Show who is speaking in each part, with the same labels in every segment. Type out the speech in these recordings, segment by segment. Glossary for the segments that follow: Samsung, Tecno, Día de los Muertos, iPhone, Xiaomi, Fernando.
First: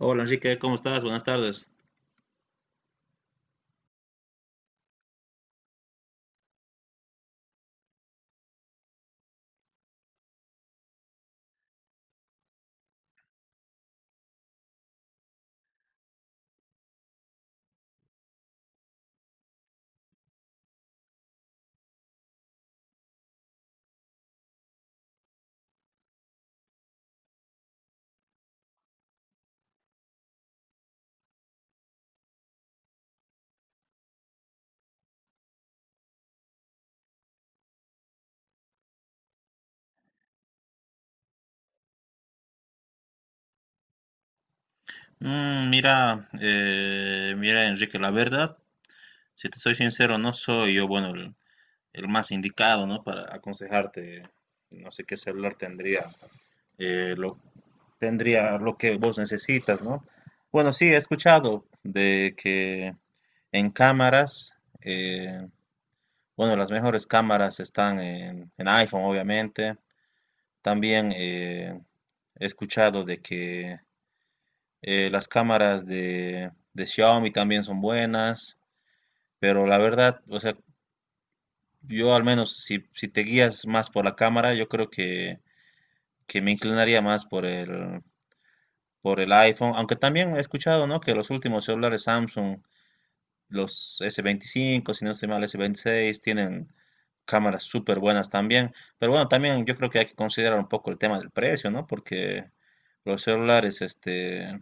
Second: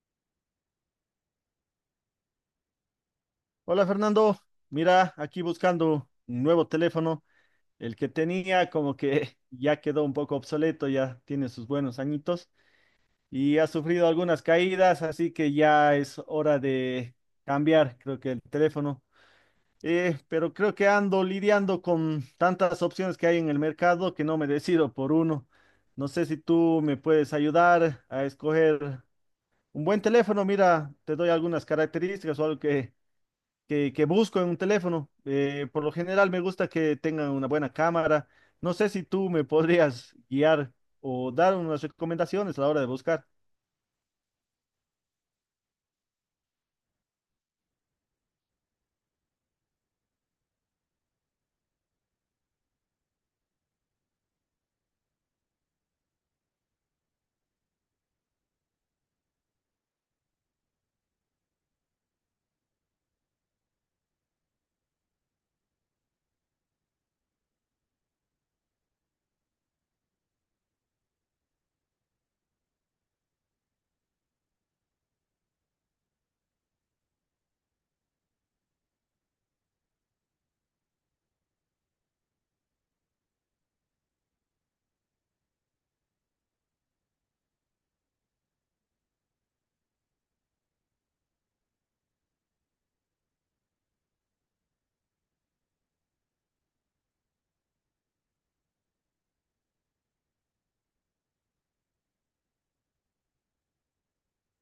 Speaker 1: Hola Enrique, ¿cómo estás? Buenas tardes.
Speaker 2: Hola Fernando, mira, aquí buscando un nuevo teléfono. El que tenía como que ya quedó un poco obsoleto, ya tiene sus buenos añitos y ha sufrido algunas caídas, así que ya es hora de cambiar, creo que el teléfono. Pero creo que ando lidiando con tantas opciones que hay en el mercado que no me decido por uno. No sé si tú me puedes ayudar a escoger un buen teléfono. Mira, te doy algunas características o algo que busco en un teléfono. Por lo general me gusta que tengan una buena cámara. No sé si tú me podrías guiar o dar unas recomendaciones a la hora de buscar.
Speaker 1: Mira, Enrique, la verdad, si te soy sincero, no soy yo, bueno, el más indicado, ¿no? Para aconsejarte, no sé qué celular tendría, eh, lo, tendría lo que vos necesitas, ¿no? Bueno, sí, he escuchado de que en cámaras, eh, bueno, las mejores cámaras están en iPhone, obviamente. También he escuchado de que las cámaras de Xiaomi también son buenas, pero la verdad, o sea, yo al menos si te guías más por la cámara, yo creo que me inclinaría más por el iPhone, aunque también he escuchado, ¿no?, que los últimos celulares Samsung, los S25, si no estoy mal, S26, tienen cámaras súper buenas también, pero bueno, también yo creo que hay que considerar un poco el tema del precio, ¿no?, porque los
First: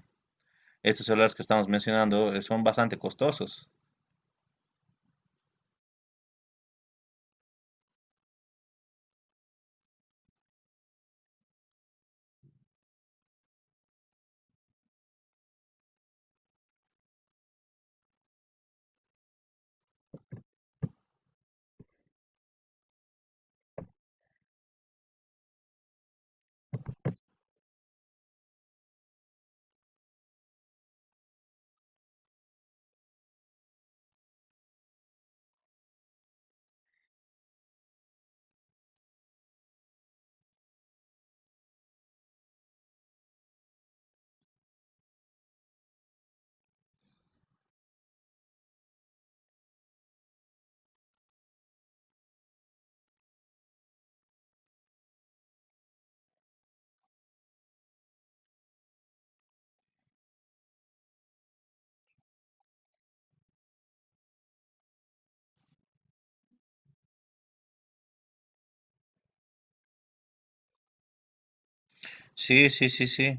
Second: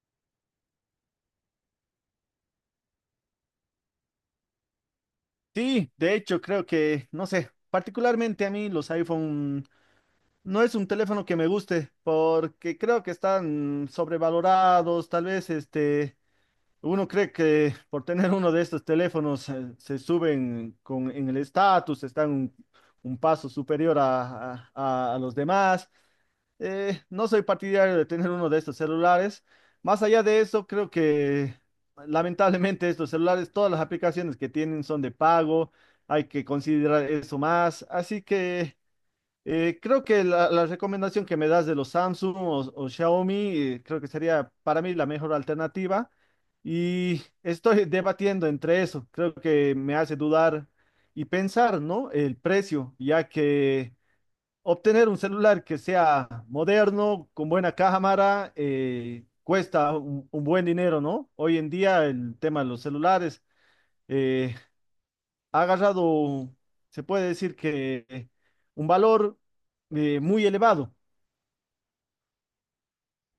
Speaker 1: estos celulares que estamos mencionando, son bastante costosos.
Speaker 2: Sí, de hecho creo que, no sé, particularmente a mí los iPhone no es un teléfono que me guste porque creo que están sobrevalorados. Tal vez este, uno cree que por tener uno de estos teléfonos se suben con, en el estatus, están un paso superior a a los demás. No soy partidario de tener uno de estos celulares. Más allá de eso, creo que lamentablemente estos celulares, todas las aplicaciones que tienen son de pago. Hay que considerar eso más. Así que creo que la recomendación que me das de los Samsung o Xiaomi, creo que sería para mí la mejor alternativa. Y estoy debatiendo entre eso. Creo que me hace dudar y pensar, ¿no? El precio, ya que... Obtener un celular que sea moderno, con buena cámara, cuesta un buen dinero, ¿no? Hoy en día el tema de los celulares eh, ha agarrado, se puede decir que un valor muy elevado.
Speaker 1: Sí, sí, sí, sí.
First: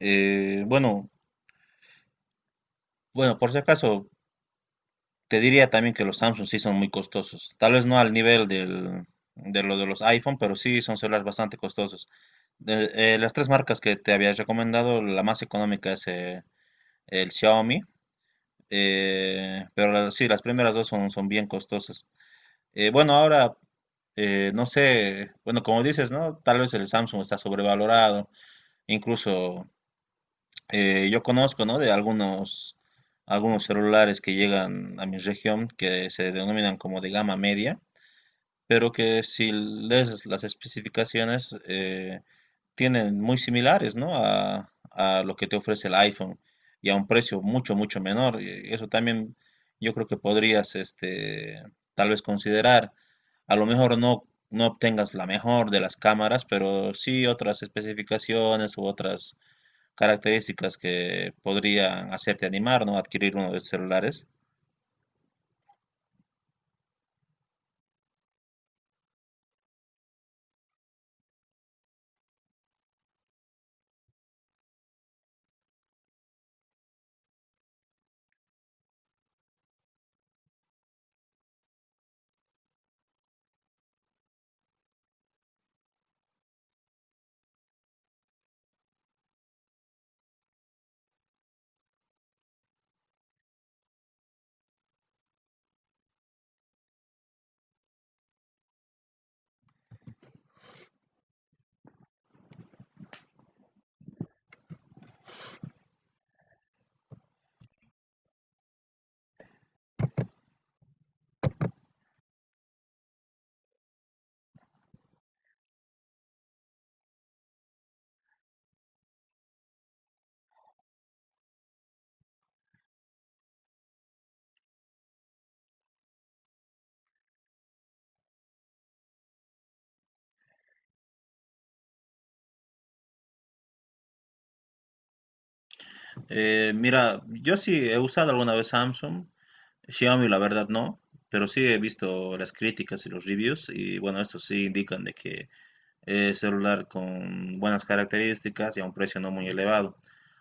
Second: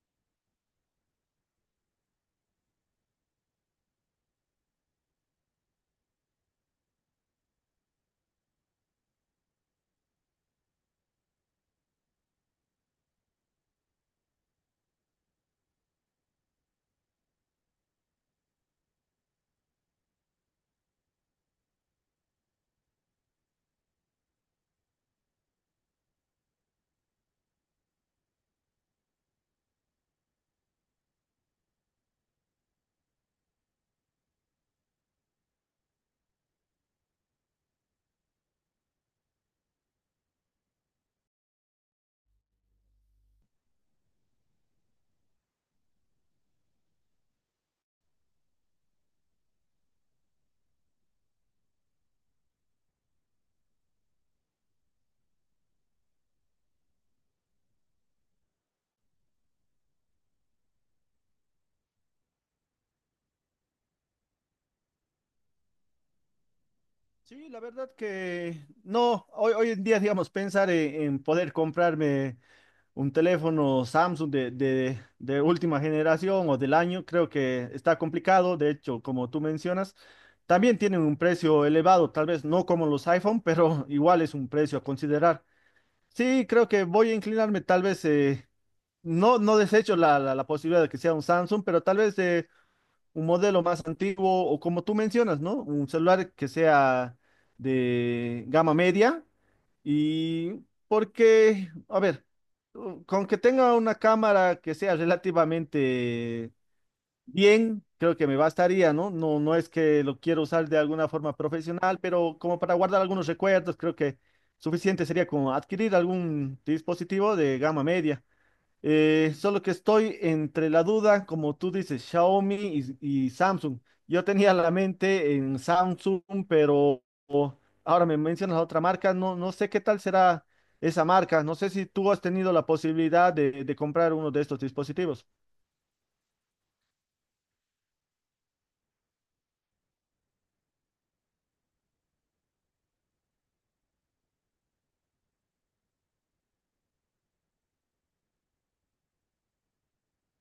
Speaker 1: Bueno, bueno, por si acaso, te diría también que los Samsung sí son muy costosos. Tal vez no al nivel de lo de los iPhone, pero sí son celulares bastante costosos. De- las tres marcas que te había recomendado, la más económica es el Xiaomi, sí, las primeras dos son, son bien costosas. Bueno, ahora, no sé, bueno, como dices, ¿no? Tal vez el Samsung está sobrevalorado, incluso yo conozco, ¿no?, de algunos celulares que llegan a mi región que se denominan como de gama media, pero que si lees las especificaciones tienen muy similares, ¿no?, a lo que te ofrece el iPhone y a un precio mucho, mucho menor. Y eso también yo creo que podrías tal vez considerar. A lo mejor no obtengas la mejor de las cámaras, pero sí otras especificaciones u otras características que podrían hacerte animar, ¿no?, adquirir uno de estos celulares.
Speaker 2: Sí, la verdad que no, hoy, hoy en día, digamos, pensar en poder comprarme un teléfono Samsung de última generación o del año, creo que está complicado. De hecho, como tú mencionas, también tienen un precio elevado, tal vez no como los iPhone, pero igual es un precio a considerar. Sí, creo que voy a inclinarme, tal vez, no, no desecho la posibilidad de que sea un Samsung, pero tal vez... un modelo más antiguo o como tú mencionas, ¿no? Un celular que sea de gama media y porque, a ver, con que tenga una cámara que sea relativamente bien, creo que me bastaría, ¿no? No, no es que lo quiero usar de alguna forma profesional, pero como para guardar algunos recuerdos, creo que suficiente sería como adquirir algún dispositivo de gama media. Solo que estoy entre la duda, como tú dices, Xiaomi y Samsung. Yo tenía la mente en Samsung, pero ahora me mencionas otra marca. No, no sé qué tal será esa marca. No sé si tú has tenido la posibilidad de comprar uno de estos dispositivos.
Speaker 1: Mira, yo sí he usado alguna vez Samsung, Xiaomi la verdad no, pero sí he visto las críticas y los reviews y bueno, estos sí indican de que es celular con buenas características y a un precio no muy elevado.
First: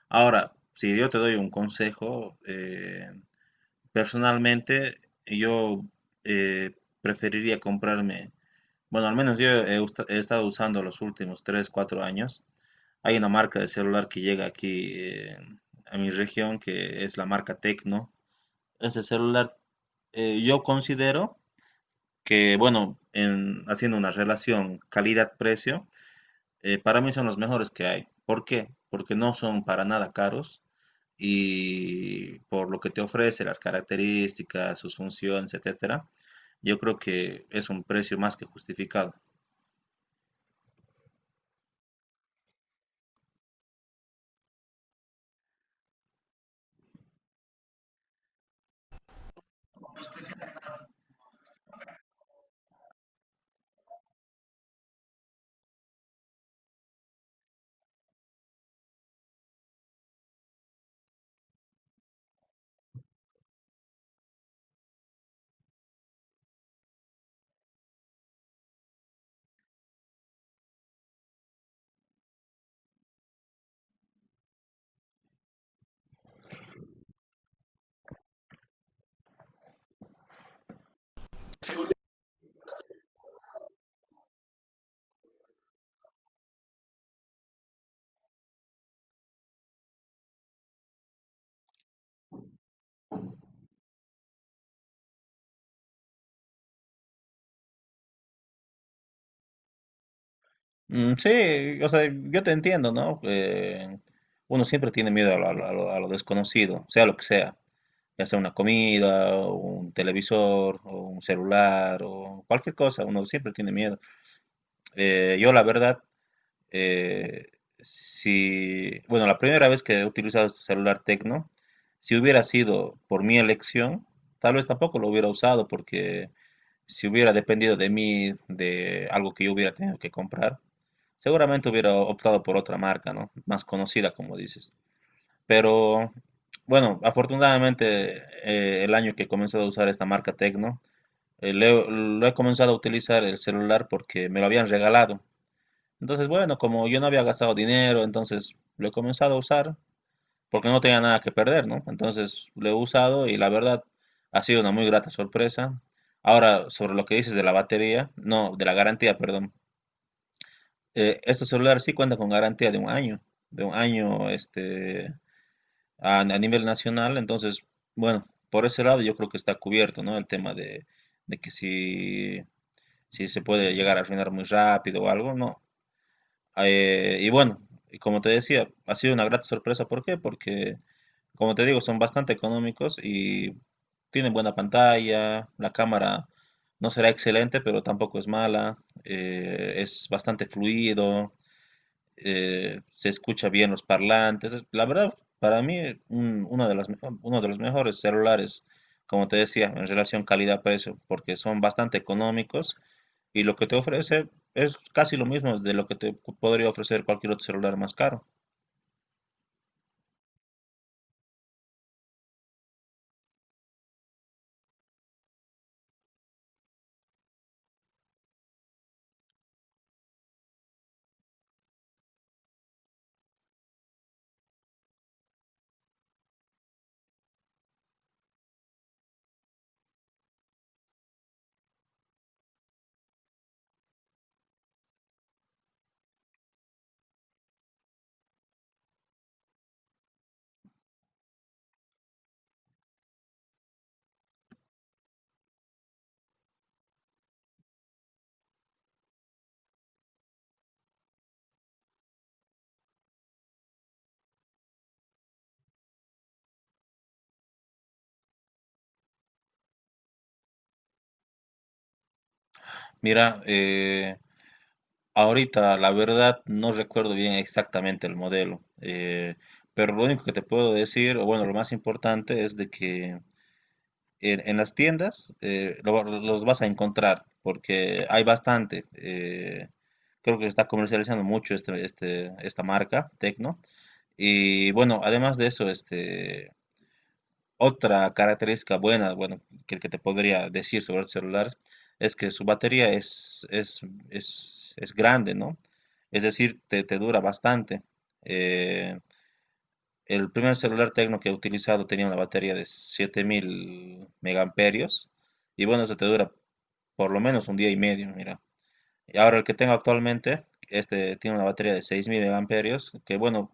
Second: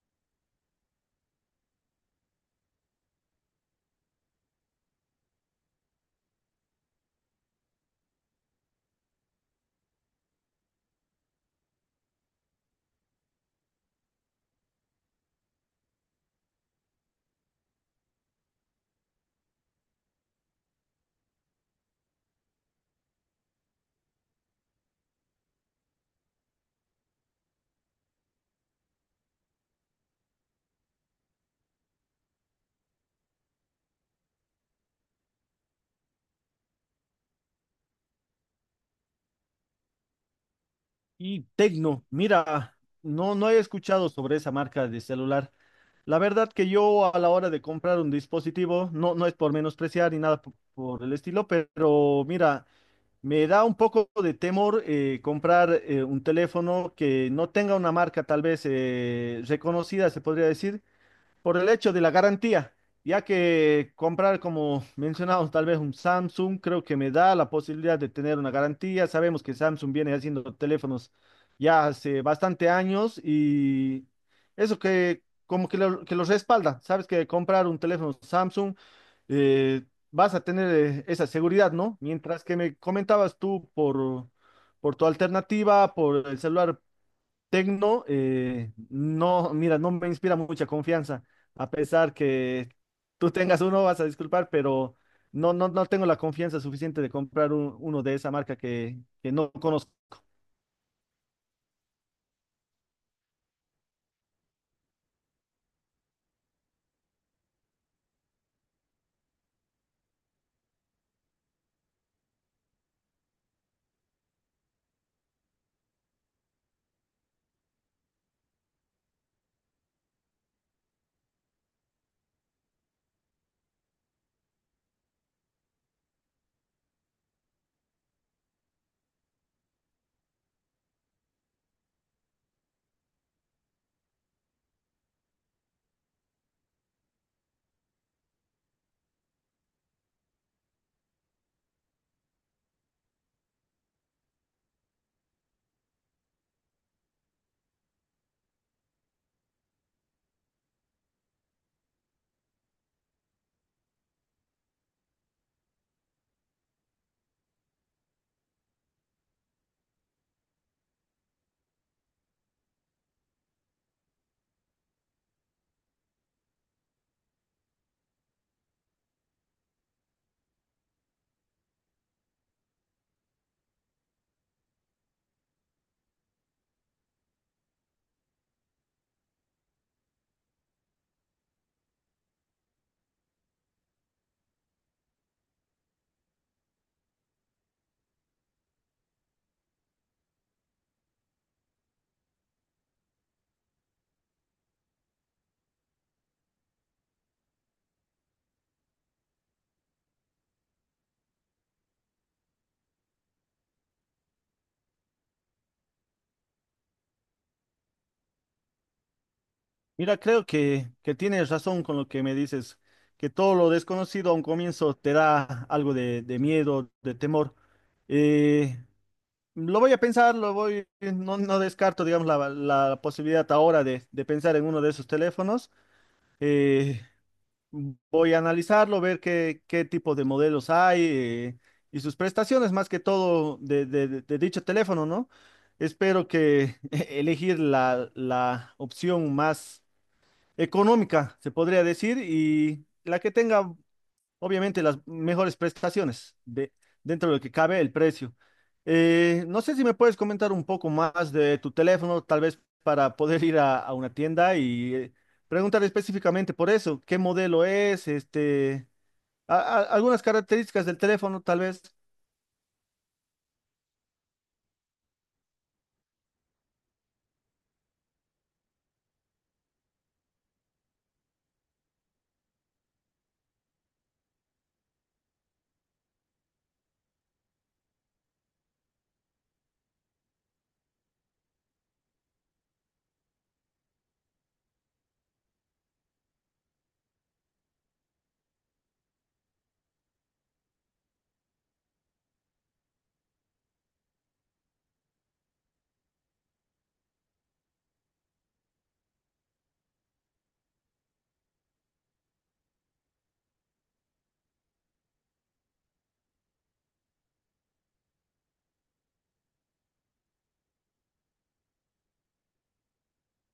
Speaker 1: Ahora, si yo te doy un consejo, personalmente yo eh, preferiría comprarme, bueno, al menos yo he estado usando los últimos 3 4 años. Hay una marca de celular que llega aquí a mi región, que es la marca Tecno. Ese celular yo considero que, bueno, haciendo una relación calidad-precio, para mí son los mejores que hay. ¿Por qué? Porque no son para nada caros y por lo que te ofrece, las características, sus funciones, etcétera, yo creo que es un precio más que justificado.
Speaker 2: Y Tecno, mira, no, no he escuchado sobre esa marca de celular. La verdad que yo a la hora de comprar un dispositivo, no, no es por menospreciar ni nada por el estilo, pero mira. Me da un poco de temor comprar un teléfono que no tenga una marca tal vez reconocida, se podría decir, por el hecho de la garantía, ya que comprar, como mencionamos, tal vez un Samsung, creo que me da la posibilidad de tener una garantía. Sabemos que Samsung viene haciendo teléfonos ya hace bastante años y eso que como que lo respalda. Sabes que comprar un teléfono Samsung eh, vas a tener esa seguridad, ¿no? Mientras que me comentabas tú por tu alternativa, por el celular Tecno, no, mira, no me inspira mucha confianza, a pesar que tú tengas uno, vas a disculpar, pero no, no, no tengo la confianza suficiente de comprar uno de esa marca que no conozco.
Speaker 1: Mm. Sí, o sea, yo te entiendo, ¿no? Uno siempre tiene miedo a lo desconocido, sea lo que sea, ya sea una comida, o un televisor, o un celular, o cualquier cosa, uno siempre tiene miedo. Yo la verdad, eh, si, bueno, la primera vez que he utilizado este celular Tecno, si hubiera sido por mi elección, tal vez tampoco lo hubiera usado, porque si hubiera dependido de mí, de algo que yo hubiera tenido que comprar, seguramente hubiera optado por otra marca, ¿no?, más conocida, como dices. Pero bueno, afortunadamente el año que he comenzado a usar esta marca Tecno, lo he comenzado a utilizar el celular porque me lo habían regalado. Entonces, bueno, como yo no había gastado dinero, entonces lo he comenzado a usar porque no tenía nada que perder, ¿no? Entonces lo he usado y la verdad ha sido una muy grata sorpresa. Ahora, sobre lo que dices de la batería, no, de la garantía, perdón, este celular sí cuenta con garantía de un año, de un año, a nivel nacional. Entonces, bueno, por ese lado yo creo que está cubierto, ¿no?, el tema de que si se puede llegar a arruinar muy rápido o algo, no. Y bueno, y como te decía, ha sido una grata sorpresa. ¿Por qué? Porque, como te digo, son bastante económicos y tienen buena pantalla, la cámara no será excelente, pero tampoco es mala, es bastante fluido, se escucha bien los parlantes. La verdad, para mí, uno de uno de los mejores celulares, como te decía, en relación calidad-precio, porque son bastante económicos y lo que te ofrece es casi lo mismo de lo que te podría ofrecer cualquier otro celular más caro.
Speaker 2: Mira, creo que tienes razón con lo que me dices, que todo lo desconocido a un comienzo te da algo de miedo, de temor. Eh, lo voy a pensar, lo voy, no, no descarto, digamos, la posibilidad ahora de pensar en uno de esos teléfonos. Eh, Voy a analizarlo, ver qué, qué tipo de modelos hay y sus prestaciones, más que todo de, de dicho teléfono, ¿no? Espero que elegir la opción más económica, se podría decir, y la que tenga obviamente las mejores prestaciones de, dentro de lo que cabe el precio. No sé si me puedes comentar un poco más de tu teléfono, tal vez para poder ir a una tienda y preguntar específicamente por eso, qué modelo es, este, algunas características del teléfono, tal vez.
Speaker 1: Mira, ahorita la verdad no recuerdo bien exactamente el modelo, pero lo único que te puedo decir, o bueno, lo más importante es de que en las tiendas los vas a encontrar porque hay bastante. Creo que se está comercializando mucho esta marca, Tecno. Y bueno, además de eso, otra característica buena, bueno, que te podría decir sobre el celular es que su batería es grande, ¿no? Es decir, te dura bastante. Eh, el primer celular Tecno que he utilizado tenía una batería de 7000 megamperios y bueno, eso te dura por lo menos un día y medio, mira. Y ahora el que tengo actualmente, este tiene una batería de 6000 megamperios que, bueno,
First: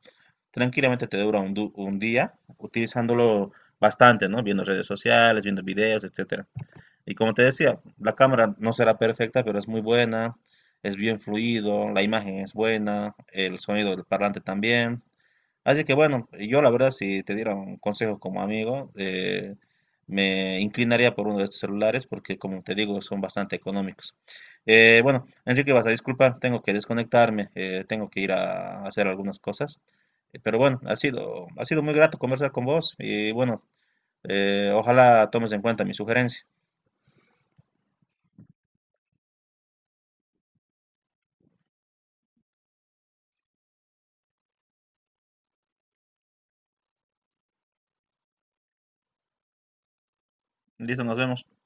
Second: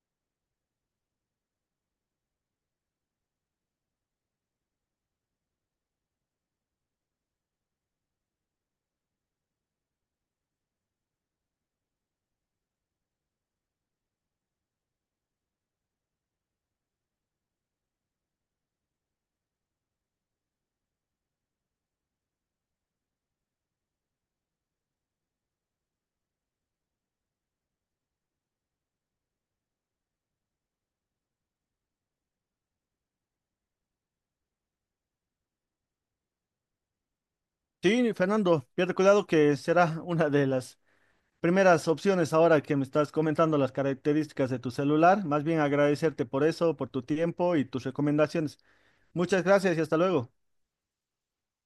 Speaker 1: tranquilamente te dura un día utilizándolo bastante, ¿no?, viendo redes sociales, viendo videos, etcétera. Y como te decía, la cámara no será perfecta, pero es muy buena, es bien fluido, la imagen es buena, el sonido del parlante también. Así que bueno, yo la verdad, si te diera un consejo como amigo, me inclinaría por uno de estos celulares porque, como te digo, son bastante económicos. Bueno, Enrique, vas a disculpar, tengo que desconectarme, tengo que ir a hacer algunas cosas. Pero bueno, ha sido muy grato conversar con vos y bueno, ojalá tomes en cuenta mi sugerencia.
Speaker 2: Sí, Fernando, pierde cuidado que será una de las primeras opciones ahora que me estás comentando las características de tu celular. Más bien agradecerte por eso, por tu tiempo y tus recomendaciones. Muchas gracias y hasta luego.
Speaker 1: Listo, nos vemos.